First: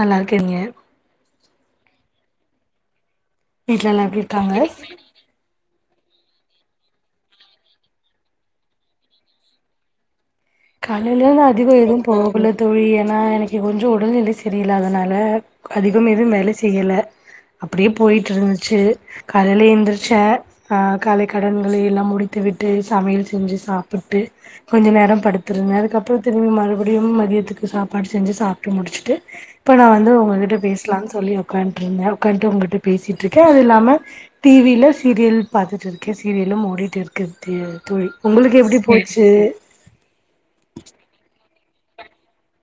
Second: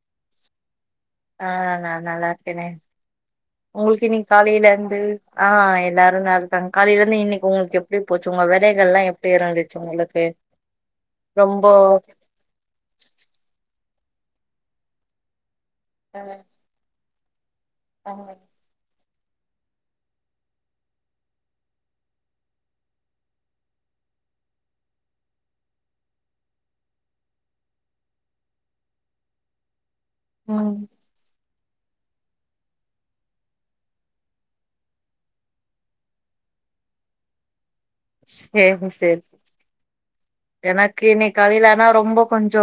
நல்லா இருக்கேங்க அ நா நல்லா இருக்கனே வீட்ல உங்ளுக் எல்லா எப்டி இன்னிக் இருக்காங்க காலைல இருந்து அ எ எல்லாரு நல்ருக்காங் காலைல இருந்து இன்னைக்கு உங்குளுக் எப்டி போச்சு உங்க வேலைகள் எல்லா எப்டி இருந்துச்சு உங்ளுக்கு காலைலேந்து அதிகோ எதுவு போகுல்ல தோழி ஏன்னா எனக்கு கொஞ் சோ உடல்நிலை செரியில்லாதனால அதிகம் எதும் வேல செய்யல அப்படியே போயிட்ருந்துச்சு காலேல எந்துரிச்ச அ காலைக்கடன்களை எல்லாம் முடித்து விட்டு சமையல் செஞ்சு சாப்பிட்டு கொஞ்ச நேரம் படு துருந்த அதுக்கப்புறோ திரும் மறுபடியும் மதியத்துக்கு சாப்பாடு செஞ்சி சாப்ட்டு முடிச்சுட்டு இப்ப நா வந்து உங்ககிட்ட ம் பேசலான் சொல்லி உக்காந்ட்ருந்தே உக்காந்ட்டு உங்கள்ட்ட பேசிட்ருக்கே அது இல்லாம டிவில சீரியல் பாத்துட் இருக்கே சீரியல் இன்னும் ஓடிட் இருக்கு டி தோழி உங்குளுக்கு எப்பிடி சேரி சேரி போய்ச்சு எனக்கு இன்னைக் காலையில ஆனா ரொம்ப கொஞ்சோ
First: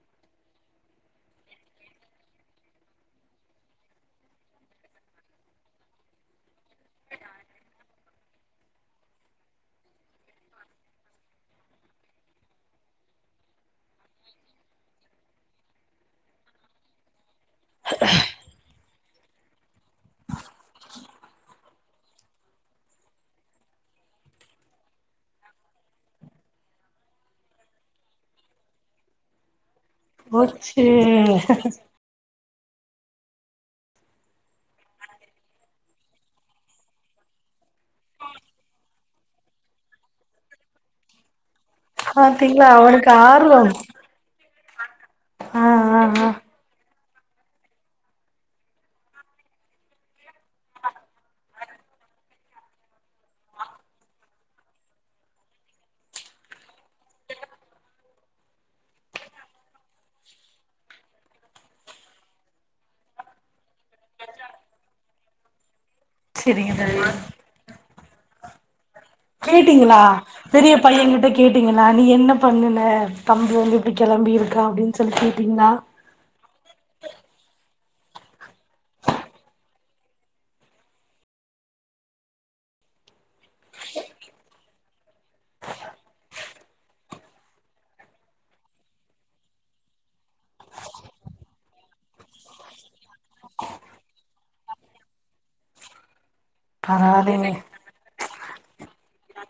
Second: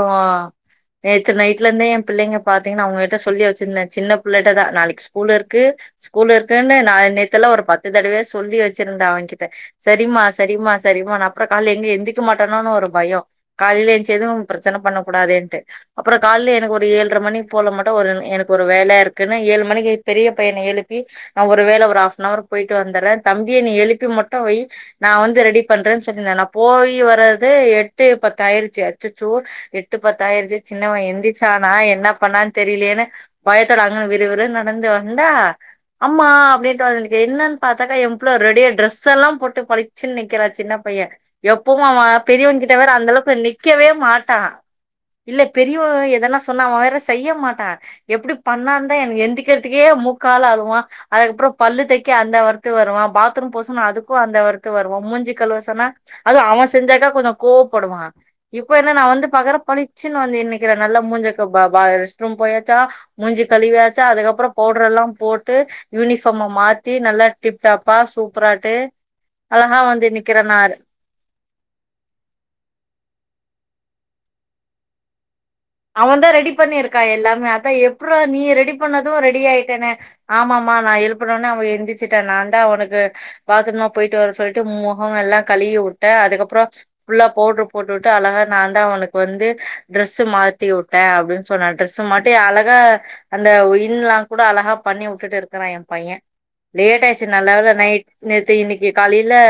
நேத்து நைட்ல இர்ந்தே எ பிள்ளைங்க பாத்தீங்ன்னா அவுங்ககிட்ட சொல்லி வச்சிருந்த சின்ன பிள்ளைட்டதா நாளிக் ஸ்கூல் இருக்கு ஸ்கூல் இருக்குன்னு நா நேத்தெல்லா ஒரு பத்து தெடவ சொல்லி வெச்சிருந்த அவங்கிட்ட செரிம்மா செரிம்மா செரிமா நா அப்புற கால்ல எங்க எந்திக்கு மாட் டானோனு ஒரு பயோ காலில ஏந்சதோ ப்ரெச்சன பண்ணக்கூடாதேந்ட்டு அப்புற கால்லே எனக்கு ஒரு ஏழ்ர மணி போல மட்டு ஒரு எனக் ஒரு வேல இருக்குன்னு ஏழு மணிக்கு பெரிய பையன எழுப்பி நா ஒரு வேல ஒரு ஹாஃப்னவர் போயிட்டு வந்தற்றே தம்பிய நீ எழுப்பி மட்டு வை நா வந்து ரெடி பண்றே செரி நா நா போயி வர அது எட்டு பத்தாயிருச்சு அச்சச்சோ எட் ட்டு பத்தாயிருச்சு போச்சு சின்னவ எந்திச்சானா என்ன பண்ணான் தெரிலியேனு பயத்தோட அங்க விறுவிறுன் நடந்து வந்தா அம்மா அப்டின்ட்டு வந்து நிக்கி என்னன் பாத்தாக்கா எ புள்ள ரெடியா ட்ரெஸெல்லா போட்டு பளிச்சின் நிக்கிறா சின்ன பைய எப்பவு அ பெரியவன் பாத்தீங்களா கிட்ட வேற அவனுக்கு அந்தளவுக்கு ஆர்வம் நிக்கவே மாட்டா இல்ல ஆ பெரியவ ஆ ஆ எதனா சொன்னா அவ வேற செய்ய மாட்டா எப்பிடி பண்ணான் தா எனக்கு எந்திக்கிற்துக்கே மூக்கால அழுவா அதுக்கப்பறோ பல்லு தேய் கே அந்த வருத்து வருவா பாத்ரூம் போ சொன்னா அதுக்கு அந்த வருத்து வருவா மூஞ்சி கழுவ சொன்னா அது அவ செஞ்சாக்க கொஞ்சோ கோவ்ப்படுவா இப்போ என்ன நா வந்து பாக்குறே பளிச்சுன் வந்து நிக்கிறா நல்ல மூஞ்ச க வ வ [unintelligible] த்ரூம் போயாச்சா மூஞ்சி கழுவியாச்சா அதுக்கப்புறோ பவ்டர் எல்லாம் போட்டு யூனிஃபாம்ம செரிங்க மாத்தி தோழி நல்லா டிப் டாப்பா சூப்பராட்டு அழகா கேட்டீங்களா வந்து நிக்கிறே நா பெரிய பையங்கிட்ட கேட்டீங்களா நீ என்ன பண்ணுன தம்பி வந்து இப்டி கெளம்பி இருக்கா அப்டின் சொல்லிட்டு அவந்தா ரெடி பண்ணியிருக்கா எல்லாமே அதா எப் பிட்றா நீ ரெடி பண்ணது ரெடி ஆயிட்டானே ஆமாமா நா எழுப்புனொன்ன அவ எந்திச்சிட்டா நாந்தா அவனுக்கு பாத்ரூம்லா போய்ட்டு வர சொல்ட்டு மு மொகோ எல்லா கழுவி வுட்டே அதுக்கப்புறோ ஃபுல்லா பவ்ட்ரு போட்டு விட்டு அழகா நாந்தான் அவனுக் வந்து ட்ரெஸ்ஸு மாத் தி வுட்டே அப்டின் சொன்னா ட்ரெஸு மாட்டி அழகா அந்த இன் லா கூட அழகா பண்ணி வுட்டுட்டு இருக்கா ப்பா எம் பைய லேட் ஆய்ச்சு பரவாயில்லைங்க நல்லவேல நைட் நேத்து இன்னிக்கு காலிலே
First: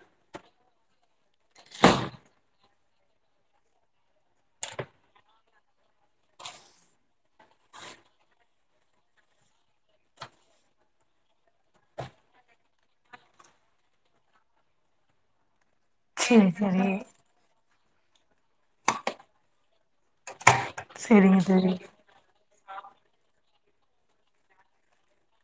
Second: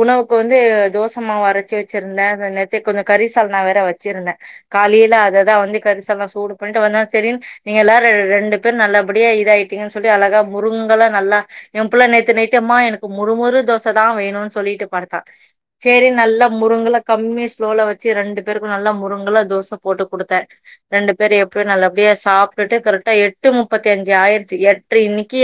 உணவுக்கு வந்து தோசமாவு அரச்சி வெச்சிருந்தே அ நேத்து கொஞ்ச கறிசால்னா வேற வெச்சிருந்த காலியே ல அத தா வந்து கறிசால்னாவ சூடு பண்ணிட்டு வந்த செரின் நீங்க எல்லாரு ரெ ரெண்டு பேரு நல்லபடியே இதா ஆயிட்டீங்கன் சொல்ட் டு அழகா முறுங்கலா நல்லா எம்புள்ள நேத்து நைட்டே அம்மா எனக்கு மொறுமொறு தோச தா வேணுன் சொல்லிட்டு படுத் தா சேரின்னு நல்லா செரி செரி முறுங்கலா கம்மியா ஸ்லோல வச்சு ரெண்டு பேருக்கும் நல்லா முறுங்கலா தோச போட்டு குடுத்தேன் ரெண்டு பேர் செரிங்க எப்பிடியும் தோழி நல்லபடியா சாப் டுட்டு கரெக்டா எட்டு முப்பத்தி அஞ்சு ஆயிருச்சு எட்டர இன்னைக்கு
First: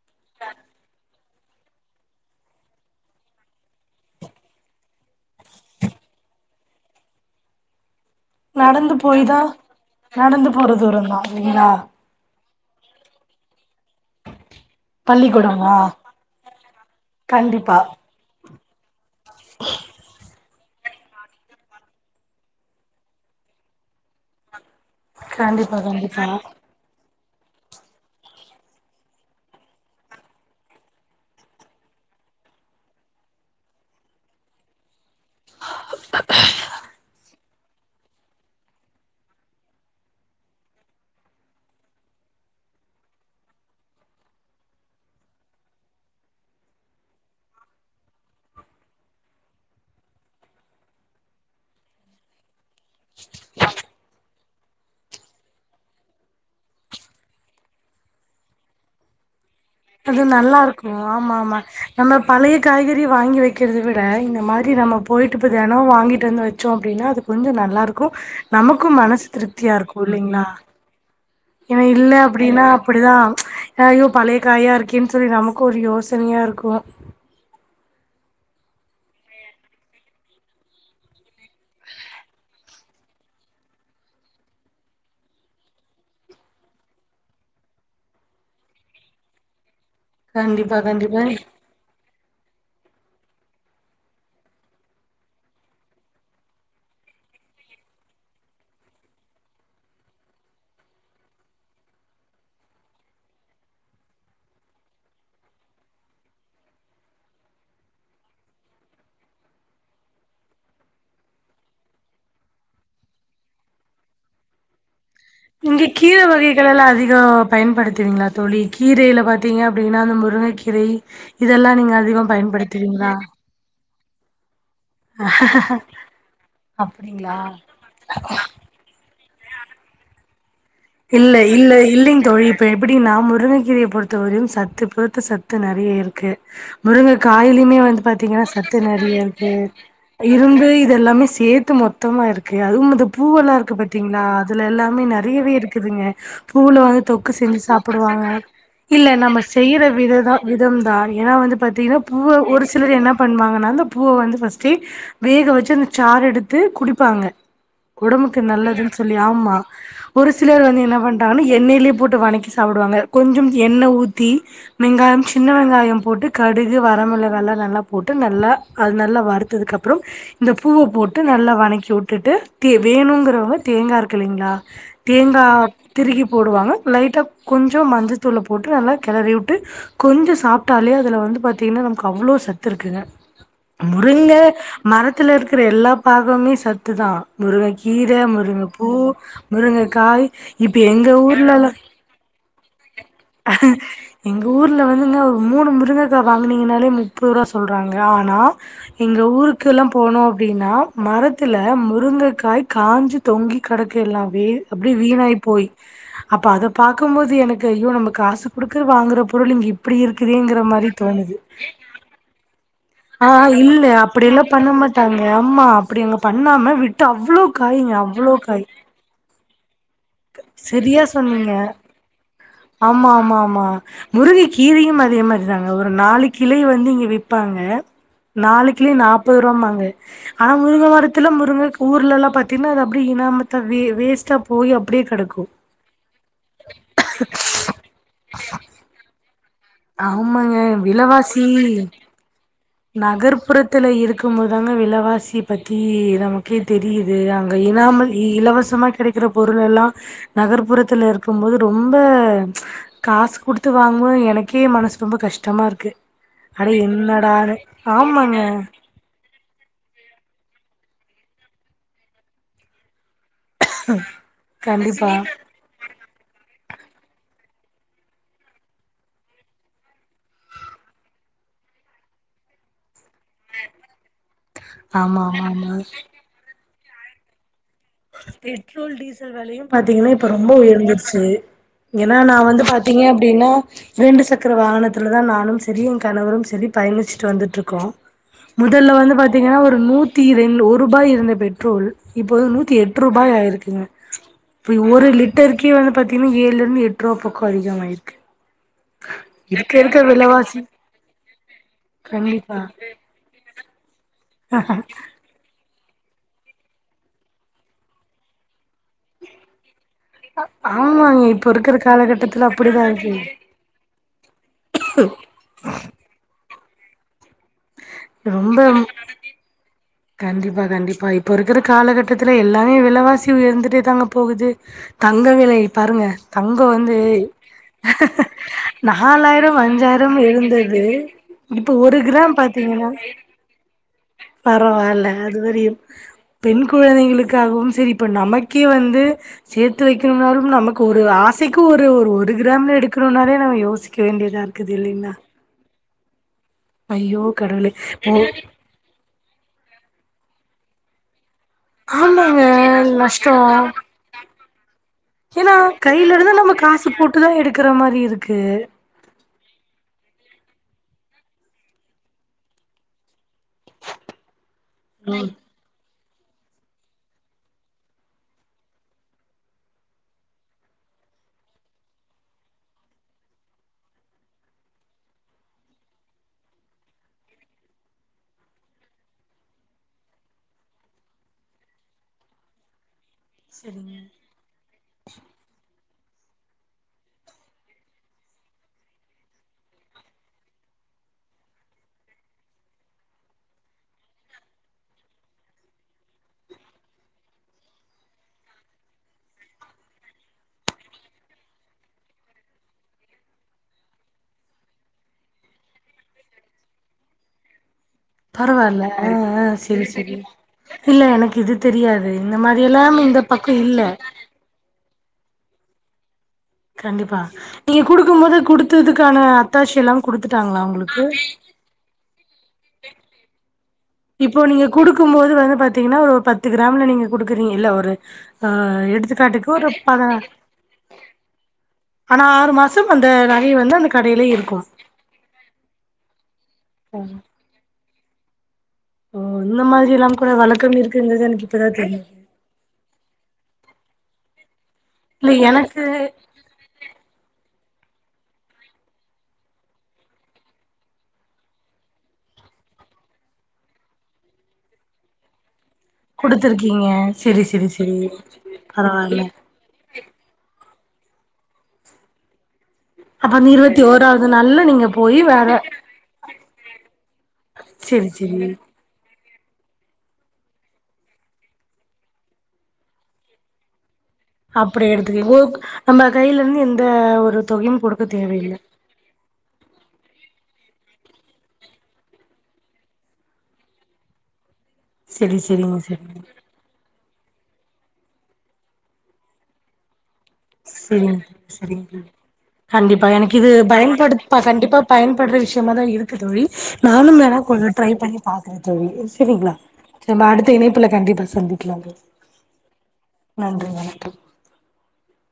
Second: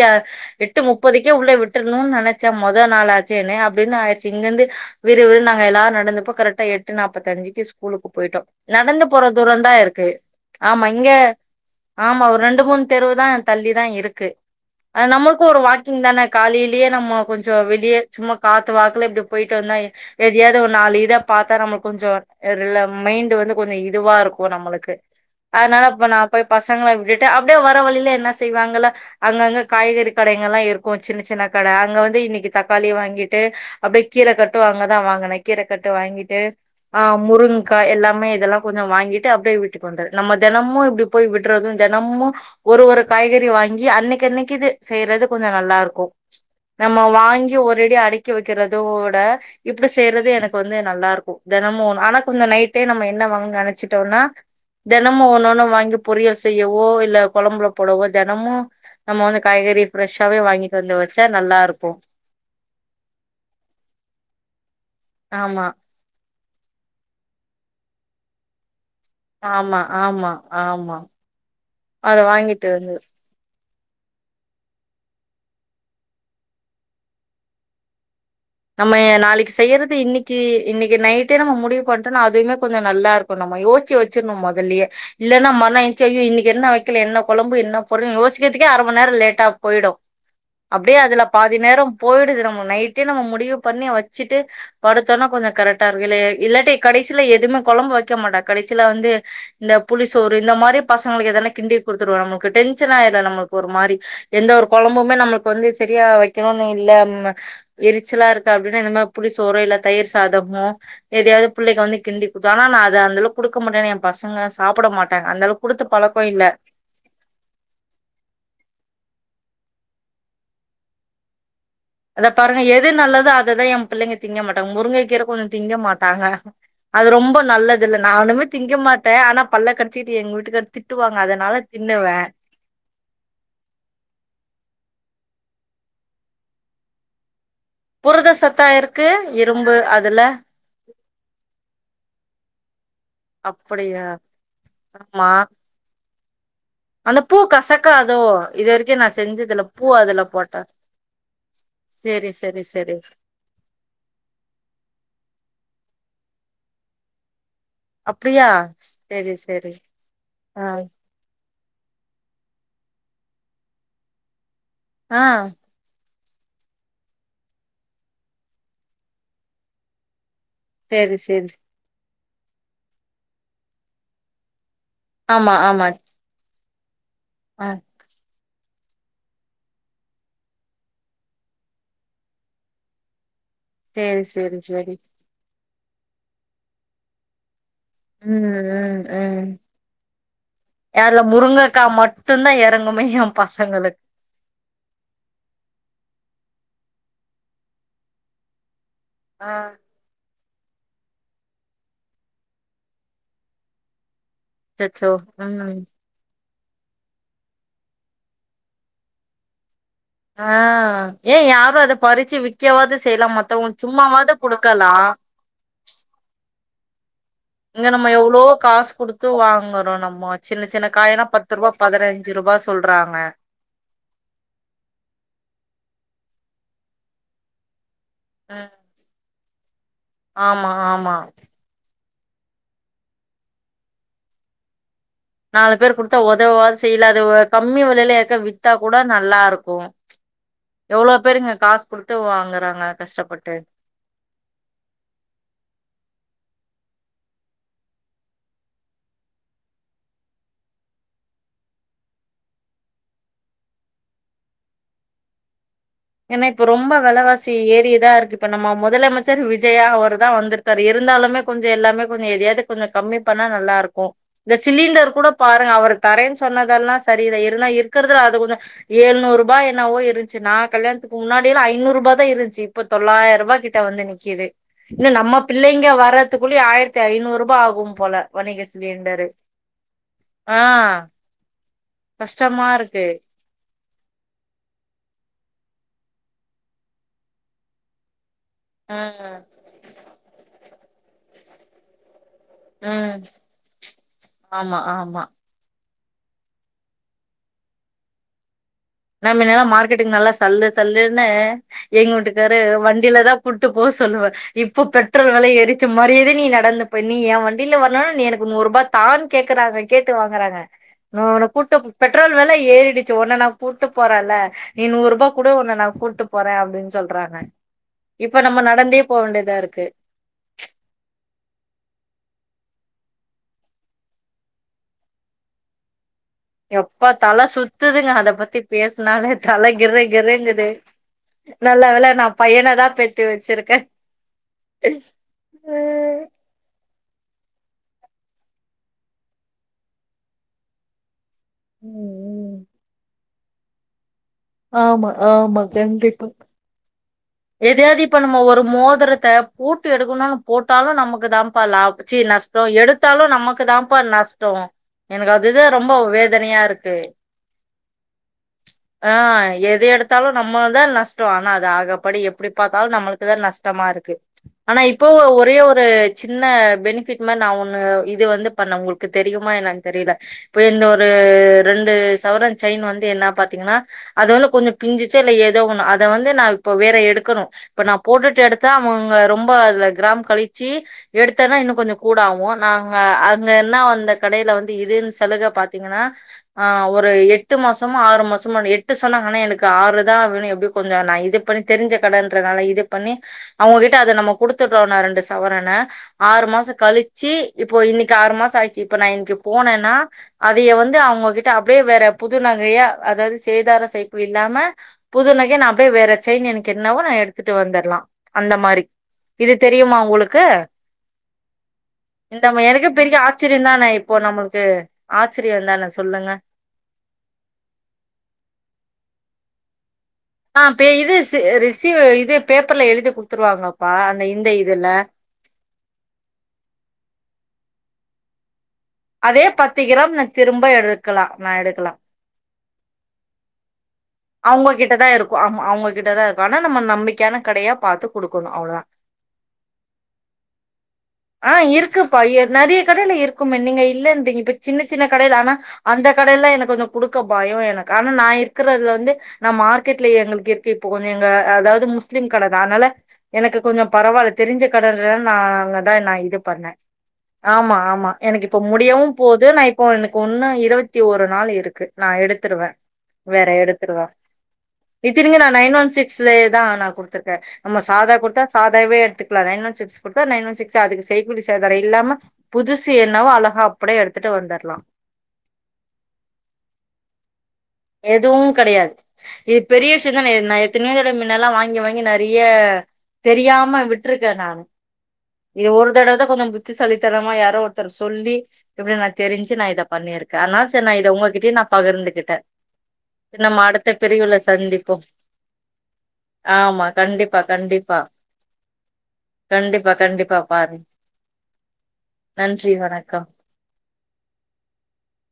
எட்டு முப்பதுக்கே உள்ள விட்டுறணும்னு நெனைச்சே மொத நாள் ஆச்சேன்னு அப்பிடின்னு ஆயிச்சு இங்கிருந்து விறு விறுன்னு நாங்க எல்லாரும் நடந்தப்போ கரெக்டா எட்டு நாப் பத்தஞ்சுக்கு ஸ்கூலுக்குப் போயிட்டோ நடந்து போய் போற தா தூரம் தான் இருக்கு நடந்து போற ஆமா இங்க தூரந்தா இல்லைங்களா ஆமா ஒரு ரெண்ட் ரெண்டு மூணு தெருவு தான் தள்ளி தான் இருக்கு அ நம்மள்க்கும் ஒரு பள்ளிக்கூடமா வாக்கிங் தானே காலையிலேயே நம்ம கொஞ்சோம் கண்டிப்பா வெளியே சும்மா காத்து வாக்குல இப்பிடி போயிட்டு வந்தா [unintelligible] ஏதோ ஒரு நாலு இதப் பார்த்தா நம்மளுக்கு கொஞ்சோ ரிலாக் மைண்ட் வந்து கொஞ்சோ இதுவா இருக்கும் நம்மளுக்கு கு கண்டிப்பா அதனால அப்ப நான் கண்டிப்பா போயி பசங்களை விட்டுட் அப்பிடியே வர வழியில என்ன செய்வாங்கலா அங்கங்க காய்கறி கடைங்கல்லாம் இருக்கும் சின்னச் சின்ன கடை அங்க வந்து இன்னக்கு தக்காளி வாங்கிட்டு அப்பிடியே கீரக் கட்டும் அங்கதான் வாங்கினே கீரக்கட்ட வாங்கிட்டு ஆஹ் முருங்கக்கா எல்லாமே இதெல்லாம் கொஞ்சம் வாங்கிட்டு அப்பிடியே விட்டுட் வந்துர்றே நம்ம தெனமும் இப்பிடி போய் விடுறதும் தெனமும் ஒரு ஒரு காய்கறி வாங் ங்கி அன்னைக்கன்னைக்கு இது செய்றது கொஞ்சோ நல்லா இருக்கும் நம்ம வாங்கி ஒரேடியா அடைக்கி வைக்கிறதவிட இப்பிடி செய்யிறது எனக்கு வந்து நல்லாருக்கும் நம்ம ஒன்னு ஆனா கொஞ்சோ நைட்டே நம்ம என்ன வாங்க நெனைச்சுட்டோன்னா தெனமும் ஒன்னொன்ன வாங்கி பொரியல் செய்யவோ இல்ல கொழம்புல போடவோ தெனமும் நம்ம வந்து காய்கறி அது ஃப்ரெஷ்ஷாவே நல்லா வாங்கிட்டு வந்து இருக்கும் வச்சா ஆமா ஆமா நல்லா இருக்கு நம்ம பழைய காய்கறி வாங்கி வைக்கிறத விட இந்த மாதிரி நம்ம போயிட்டு இப்போ ஆமா தெனம் வாங்கிட்டு வந்து வச்சோம் அப்பிடின்னா அது கொஞ்சம் நல்லாயிருக்கும் நமக் க்கும் மனசு திருப்தியா ஆமா இருக்கும் ஆமா இல்லீங்களா ஆமா ஏன்னா இல்ல அத அப்பிடின்னா வாங்கிட்டு வந்து அப்பிடிதான் ஹ ஐயோ பழைய காயா இருக்கேன்னு சொல்லி நமக்கும் ஒரு யோசனையா இருக்கும் நம்ம எ நாளைக்கு செய்யிறது இன்னைக்கு இன்னைக்கு நைட்டே நம்ம முடிவு பண்ட்டோம்னா அதுவுமே கொஞ்சம் நல்லா இருக்கும் நம்ம யோசிச்சு வச்சிருணும் முதல்லேயே இல்லன்னா [unintelligible] இன்னைக்கு என்ன வக்கலே என்ன கொழம்பு என்ன போட்றதுன்னு யோசிக்கிறதுக்கே அர மண்ணேரம் லேட்டாப் போயிடும் கண்டிப்பா அப்டியே கண்டிப்பா அதுல பாதி நேரம் போயிடுது நம்ம நைட்டே நம்ம முடி டிவு பண்ணி வச்சிட்டு படுத்தோன்னா கொஞ்சோ கரெக்டா இருக் இல்ல இல்லாட்டி கடேசிலே எதுவுமே கொழம்பு வைக்க முடாங் கடைசில வந்து இந்த புளி சோறு இந்த மாதிரி பசங்களுக்கு எதான கிண்டி குடுத்துருவோ நமக்கு டென்ஷனா ஆயிரு நம்மக் கு ஒரு மாதிரி எந்த ஒரு கொழம்புமே நம்மளுக்கு வந்து செரியா வக்கணும்னு இல்ல னா எரிச் ச்சலா இருக்கு அப்பிடின்னா இந்த மாதிரி புளி சோறு இல்ல தயிர் சாதமோ எதயாவது புள்ளைக வந்து கிண்டி குடுத்தா ஆனா நா அத அதுலா குடுக்க மாட்டே என் பசங்கல்லாம் சாப்பிட மாட் இங்கக் கீர வகைகள் எல்லாம் அதிகம் பயன்படுத்துவீங்களா தோழி கீரையில பார்த்தீங்க அப்பிடின்னா அந்த முருங்கக்கீரை இது அதப் பாருங்க எது நல்லதோ அததான் என் பிள்ளைங்க திங்க மாட்டேங் முருங்கக்கீரை கொஞ்சோம் திங்க மாட்டாங்க அது அப்டிங்களா ரொம்ப நல்லது இல்ல நானுமே திங்க மாட் ஆனா பல்ல கடிச்சிட்டு எங்க வீட்டுக்கார் திட்டுவாங்க இல்ல அதனால இல்ல தின்னுவே இல்லீங்க தோழி இப்ப எப்பிடின்னா முருங்கக்கீரயை பொறுத்த வரையும் சத்துப்பு சத்து நெறைய இருக்கு முருங்கக்காயிலுமே வந்து புரத பாத்தீங்கன்னா சத்தா சத்து நெறைய இருக்கு இரும்பு அதுல இரும்பு இது எல்லாமே சேர்த்து மொத்தமா இருக்கு அதுவும் இந்த பூவெல்லாம் இருக்கு அப்படியா பார்த்தீங்களா அதுல எல்லாமே ஆமா நெறையவே இருக்குதுங்க பூல வந்து அந்த தொக்கு பூ செஞ்சு கசக்காதோ சாப்பிடுவாங்க இது வரைக்கு நா இல்ல நம்ம செஞ்சதுல செய்யிற பூ அதுல விததா போட்டே விதம் தான் ஏன்னா வந்து பாத்தீங்கன்னா சேரி பூவ சேரி ஒரு சிலர் சேரி என்ன பண்ணுவாங்கன்னா அந்தப் பூவ வந்து ஃபர்ஸ்ட்டே வேக வச்சு அந்த சாறு எடுத் து குடிப்பாங்க ஒடம்புக்கு அப்படியா நல்லதுன் சொல்லி சேரி ஆமா சேரி ஒரு நாள் ஆ வந்து என்ன பண்டாங்கன்னா எண்ணெய்லயே போட்டு வணக்கி சாப்புடுவாங்க. கொஞ்சம் எண்ண ஊத்தி ஆ வெங்காயம் சின்ன வெங்காயம் போட்டு கடுகு வரமொளகால்லா நல்லா போட்டு நல்லா அது நல்லா வறுத்ததுக்கு அப்பறம் இந்த பூவ சேரி போட்டு சேரி நல்லா வணக்கி வுட்டுட்டு தே வேணுங்கறவங்க தேங்கா இருக்கு இல்லேங்களா, தேங்கா ஆமா ஆமா திருகி போடுவாங்க. லைட்டாக ஆ கொஞ்சோ மஞ்சத்தூள போட்டு நல்லா கிளறி வுட்டு கொஞ்சோ சாப்ட்டாலே அதுல வந்து பாத்தீங்கன்னா நமக்கு அவ்ளோ சத்து இருக்குங்க. சேரி முருங்க சேரி சேரி மரத்துல இருக்கிற எல்லா பாகொமே சத்துதா முருங்கைக்கு கீர ம் முருங்க பூ ம் ம் முருங்க இப்ப எங்க அதுல ஊர்லல முருங்கக்கா மட்டுந்தா எறங்குமே எ பசங்களுக்கு எங்க ஊர்ல வந்து ங்க ஒரு மூணும முருங்கக்கா வாங்னீங்னாலே முப்பரூவா சொல்றாங்க. ஆனா எங்க ஊருக்கெல்லா போனோ அ அப்பிடீன்னா மரத்துல முருங்கக்காய் காஞ்சு தொங்கி கெடக்கு எல்லாவே அப்டீ அச்சச்சோ வீணாய் போய் ம் அப்போ அத பாக்கும்போது எனக்கு ஐயோ நம்ம காசு குடுக்கு வாங்குற பொருள் இங்க இப் இப்டி ஆ இருக்குதேங்கிற மாரி தோணுது. ஏ யாரு அத பறிச்சு விக்கவாது செய்யலா ஆஹ்ஹ இல்ல மத்தவங்களுக்கு சும்மாவாது அப்படியெல்லா குடுக்கலா பண்ணமாட்டாங்க. அம்மா அப்டி அங்க பண்ணாம விட்டு அவ் இங்க நம்ம எவ்ளோ காசு குடுத்து வாங்குறோ நம்மோ சின்ன சின்ன சரியா காயலாம் சொன்னீங்க பத்து ரூபா பதனஞ்சு ஆமா ஆமா ஆமா முருங்க கீரையும் அதே மாரிதாங்க ஒரு நாளி கிளை வந்து இங்க விப்பாங்க ம் நாளுக்கிளை நாப்பது ரூவாபாங்க ஆனா ஆமா முருங்க ஆமா மரத்துல முருங்க ஊர்லல்லா பாத்தீன்னா அது அப்டி இனாமத்தா வே வேஸ்ட்டா போய் அப் நாலு பேர் குடுத்தா ஒதவ்வாது செய்யுல அது கம்மி விலைல யார்க்காது வித்தா கூட நல்லா இரு இருக்கும் க்கூ ஆமாங்க எவ்ளோ விலவாசி பேருங்க காசு கொடுத்து வாங்கறாக நகர்ப்புறத்துல இருக்கும்போதுதாங்க விலைவாசி பத்தி க்கே தெரீது. அங்க இனாமல் இ இலவசமா கெடைக்கிற பொருலெல்லா நகர்புறத்துல இருக்கும் போது ரொம்ப ம்ச் காச் குடுத்து வாங்குபோ எனக்கே மனசு ரொம்ப கஷ்டமா இருக்கு. ஏன்னா இப்ப அட ரொம்ப வெலவாசி என்னடானு ஏரியேதா இருக்கு. ஆமாங்க இப்ப நம்ம முதலமைச்சர் விஜயாகவர் தா வந்துருக்காரு இருந்தாலுமே கொஞ்சோ எல்லாமே கொஞ்சோ எதயாது கொஞ்சோ கம்மி பண்ணா நல்லா இருக்கூ. இந்த கண்டிப்பா சிலிண்டர் கூட பாருங்க அவர் தரேன் சொன்னதெல்லா சரிதா இருனா இருக்கறதுல அது கொஞ்ச ஏழ்நூறு ரூபா என்னவோ இருந்ச்சு நா கல்யாணத்க்கு முன்னாடிலா ஐநூரூபாதா இருந்துச்சு. இப்ப தொள்ளாயிரபா கிட்ட வந்து நிக்கிது. இன்ன ஆமா நம் ஆமா ஆமா பிள்ளைங்க வரதுக்குள்ளி ஆயிரத்தி ஐநூறு ரூபா ஆகு பெட்ரோல் டீசல் வெலயு பாத்தீங்கன்னா இப்ப ரொம்ப ஆ உயர்ந்திருச்சு ஏன்னா நா வந்து கஷ்டமா பாத்தீங்க இருக்கு அப்டீனா இரண்டு சக்கர வாகனத்துலதா நானும் செ செரி என் கணவரும் சரி பயணிச்சுட்டு வந்துட்டு இருக்கோ. முதல்ல வந்து ம் பாத்தீங்கன்னா ஒரு நூத்தி ரெண் ஒருபாய் இருந்த பெட்ரோல் இப்போது த்தி ம் எட்ருபாய் ஆயிருக்குங்க. ம்ச் ஆமா ஒரு ஆமா லிட்டர்க்கே வந்து பத் தீன ஏழ்லருந்து எட்ரூவா பக்கோ அதிகமாய்ருக்கு. நம்ம என்னனா மார்க்கெட்டுக்கு நல்லா சல்லு சல்லுன்னு எங்க வீட்டுக்காரு கண்டிப்பா வண்டீலதா கூட்டு போக சொல்லுவ. இப்போ பெட்ரோல் வில ஏரித் சாசு மறியேதே நீ நடந்து போய் நீ என் வண்டீல வர்ணுனா நீ எனக்கு நூறு ரூபா தான்னு கேக்குறாங்க. கேட்டு வாங்கறாங்க. ஆமாங்க நோ இப்ப உன இருக்கிற கூட்டு பெட்ரோல் காலகட்டத்துல வில அப்டிதா ஏறிடுச்சு இருக்கு ஒன்னனா கூட்டு போறல நீ நூற்ரூபா குடு ஒண்ண நா கூட்டுபோற. அப்டின்னு சொல்றாங்க. இப்ப நம்ம நடந்தே ரொம்ப போவேண்டிதா இருக்கு. கண்டிப்பா கண்டிப்பா இப்போ இருக்கற காலகட்டத்தில எல்லா தனிய விலைவாசி உயர்ந்துட்டே தாங்க போகுது. தங்க விலை பாருங்க தங்கோ வந்து எப்பா தல சுத்துதுங்க அத பத்தி பேசினாலே நாலாயிரம் தல கிர்ரு அஞ்சாயிரம் கிர்ருங்குது இருந்தது. இப்ப நல்ல ஒரு வேல கிராம் நான் பாத்தீங்கன்னா பையனதான் பெத்து வச்சிருக்கேன் பர வால அதுவரயு ம் பெண் கு குழந்தைகளுக்காகவும் சரி இப்ப நமக்கே வந்து சேர்த்து வைக்கணும்னாலும் நமக்கு ஒரு ஆசை க்கு ஒரு ஒரு ம் கிராம்ல எடுக்கணோம்னாலே நம்ம யோசிக்க வேண்டிய ஆமா ஆமா கண்டிப்பா ஐயோ கடவுளே எதாது ஓ இப்ப நம்ம ஒரு மோதிரத்தை போட்டு எடுக்கணும்னு போட்டாலும் நமக்கு தான் லாபம் ச்சி ஆமாங்க நஷ்டம் எடுத்தாலும் நமக்கு நஷ்டோ தான்ப்பா நஷ்டம் எனக்கு ஏன்னா அதுதான் ரொம்ப கையில இருந்து நம்ம வேதனையா காசு இருக்கு போட்டுதா எடுக்கிற மாரி இருக்கு ஆஹ் எது எடுத்தாலும் நம்மதான் நஷ்டம் ஆனா அது ஆகப்படி எப்படி பார்த்தாலும் நம்மளுக்கு தான் நஷ்டமா இருக்கு ஆனா இப்போ ஒரே ஒரு சின்ன பெனிபிட் மாதிரி நா ஒண்ணு இது வந்து பண்ண உங்களுக்கு தெரியுமா எனக்கு தெரியல இப்ப இந்த ஒரு ரெண்டு சவரம் செயின் வந்து என்ன பாத்தீங்கன்னா அது வந்து கொஞ்சம் பிஞ்சுச்சு இல்ல ஏதோ ஒன்னு அத வந்து நா இப்ப வேற எடுக்கணும் இப்ப நா போட்டுட்டு எடுத்தா அவங்க ரொம்ப அதுல கிராம் கழிச்சு எடுத்தேன்னா இன்னும் கொஞ்சம் கூட ஆகும் நாங்க அங்க என்ன சரிங்க வந்து கடையில வந்து இதுன் சலுக பாத்தீங்கன்னா ஒரு எட்டு மாசமா ஆறு மாசமா எட்டு சொன்னாங்கனா எனக்கு ஆறுதான் இருக்குன்னு எப்படி கொஞ்சம் நான் இது பண்ணி தெரிஞ்ச கட ன்றதுனால இது பண்ணி அவுங்ககிட்ட அத நம்ம கொடுத்துடோம்னா ரெண்டு சவரன ஆறு மாசம் கழிச்சு இப்போ இன்னைக்கு ஆறு மாசம் ஆயிச்சு இப்ப நா இன்னைக்கு போனேன்னா அதைய வந்து அவங்ககிட்ட அப்டியே வேற புதுநகைய அதாவது சேதார செய்கூலி இல்லாம புதுநகைய நான் அப்படியே வேற செயின் எனக்கு என்னவோ நா எடுத்துட்டு வந்துரலாம் அந்த மாதிரி பரவால்ல ஆ ஆ இது செரி தெரியுமா செரி உங்களுக்கு இல்ல எனக்கு இது தெரியாது இந்த மாரி எனக்கு எல்லாம் பெரிய இந்த பக்கோ ஆச்சரியம் இல்ல தானே இப்போ நம்மளுக்கு ஆச்சரியம் தான சொல்லுங்க கண்டிப்பா நீங்க குடுக்கும் போது குடுத்ததுக்கான அத்தாஷி எல்லாம் ஆ இது ரிசீவ் இது பேப்பர்ல எழுதி குடுத்துருவாங்க இப்போ நீங்க குடுக்கும் போது வந்து பாத்தீங்கன்னா ஒரு பத்து கிராம்ல நீங்க குடுக்குறீங்க இல்ல ஒரு ஆஹ் அதே எடுத்துக்காட்டுக்கு ஒரு பத்து பதி கிராம் நான் திரும்ப எடுக்கலாம் நான் எடுக்கலாம் ஆனா ஆறு மாச மாசம் அந்த நகை வந்து அந்த கடையிலயே இருக்கு அவுங்ககிட்ட தான் இருக்கும் ஆமா அவுங்ககிட்டதான் இருக்கும் ஆனா நம்ம நம்பிக்கையான கடையா பாரத்து குடுக்கணும் அவ்வளவுதான் ஓ அந்த மாதிரி எல்லாம் கூட வழக்கம் இருக்குங்கிறது எனக்கு ஆ இப்பதான் தெரியும் இல்ல சின்ன சின்ன கடையில ஆனா அந்த கடையெல்லாம் எனக்கு கொஞ்சம் கொடுக்க பயம் என ஆனா நா இருக்குறதுல வந்து நா மார்க்கெட்ல எங்களுக்கு எடுத்துப்போம் எங்க அதாவது முஸ்லீம் கடதான் அதனால எனக்கு கொஞ்சம் பரவாயில்ல தெரிஞ்ச கடனால நா அங்க நா நா இது பண்ணேன் குடுத்துருக்கீங்க செரி செரி ஆமா செரி ஆமா எனக்கு இப்ப முடியவும் பரவால்ல போது நா இப்ப எனக்கு ஒன்னு இருபத் பத்தி ஒரு நாள் இருக்கு நா எடுத்துடுவேன் அப்ப அந்த இருபத்தி ஓராவது நாள்ல நீங்க போயி வேற தான் நா குடுத்துருக்கேன் நம்ம செரி சாதா செரி குடுத்தா சாதாவே எடுத்துக்க நைன் ஒன் சிக்ஸ் குடுத்தா நைன் ஒன் சிக்ஸ் அதுக்கு செய்கூலி சேதாரம் இல்லாம புதுசு என்னவோ அழகா அப்டியே எடுத்து அப்டி எடுத்துக்குவிங்க நம்ம கையில இருந்து எந்த ஒரு தொகையும் குடுக்க எதுவும் தேவையில்ல கிடையாது இது பெரிய பிடிச்சிருந்தா நா நா எத்தனையோ தடவ மின்னலாம் வாங்கி வாங்கி நிறைய தெரியாம விட்ருக்கேன் நான் செரி செரிங்க ஒரு தடவ செரிங்க தான் கொஞ்சம் புத்தி சாளித்தனம் ஆமா யாரோ ஒருத்தர் சொல்லி இப்படி நா தெரிஞ்சு நா இத பண்ணியிருக்கேன் ஆனா சேரி நா இத செரிங்க உங்ககிட்டயே நா செரிங்க தோழி பகிர்ந்துகிட்டேன் கண்டிப்பா எனக்கு இது பயன்படுத்த கண்டிப்பா சந்திப்போம் பயன்படுற விஷயமா தான் இருக்கு தோழி ஆமா நானும் கண்டிப்பா வேணா ம் ட்ரை கண்டிப்பா பண்ணி பாக்குறே தோழி சேரிங்களா கண்டிப்பா நம்ம கண்டிப்பா அடுத்த பாருங்க இணைப்புல கண்டிப்பா சந்திக்கலாம் நன்றி வணக்கம் நன்றி வணக்கம் [inaudible]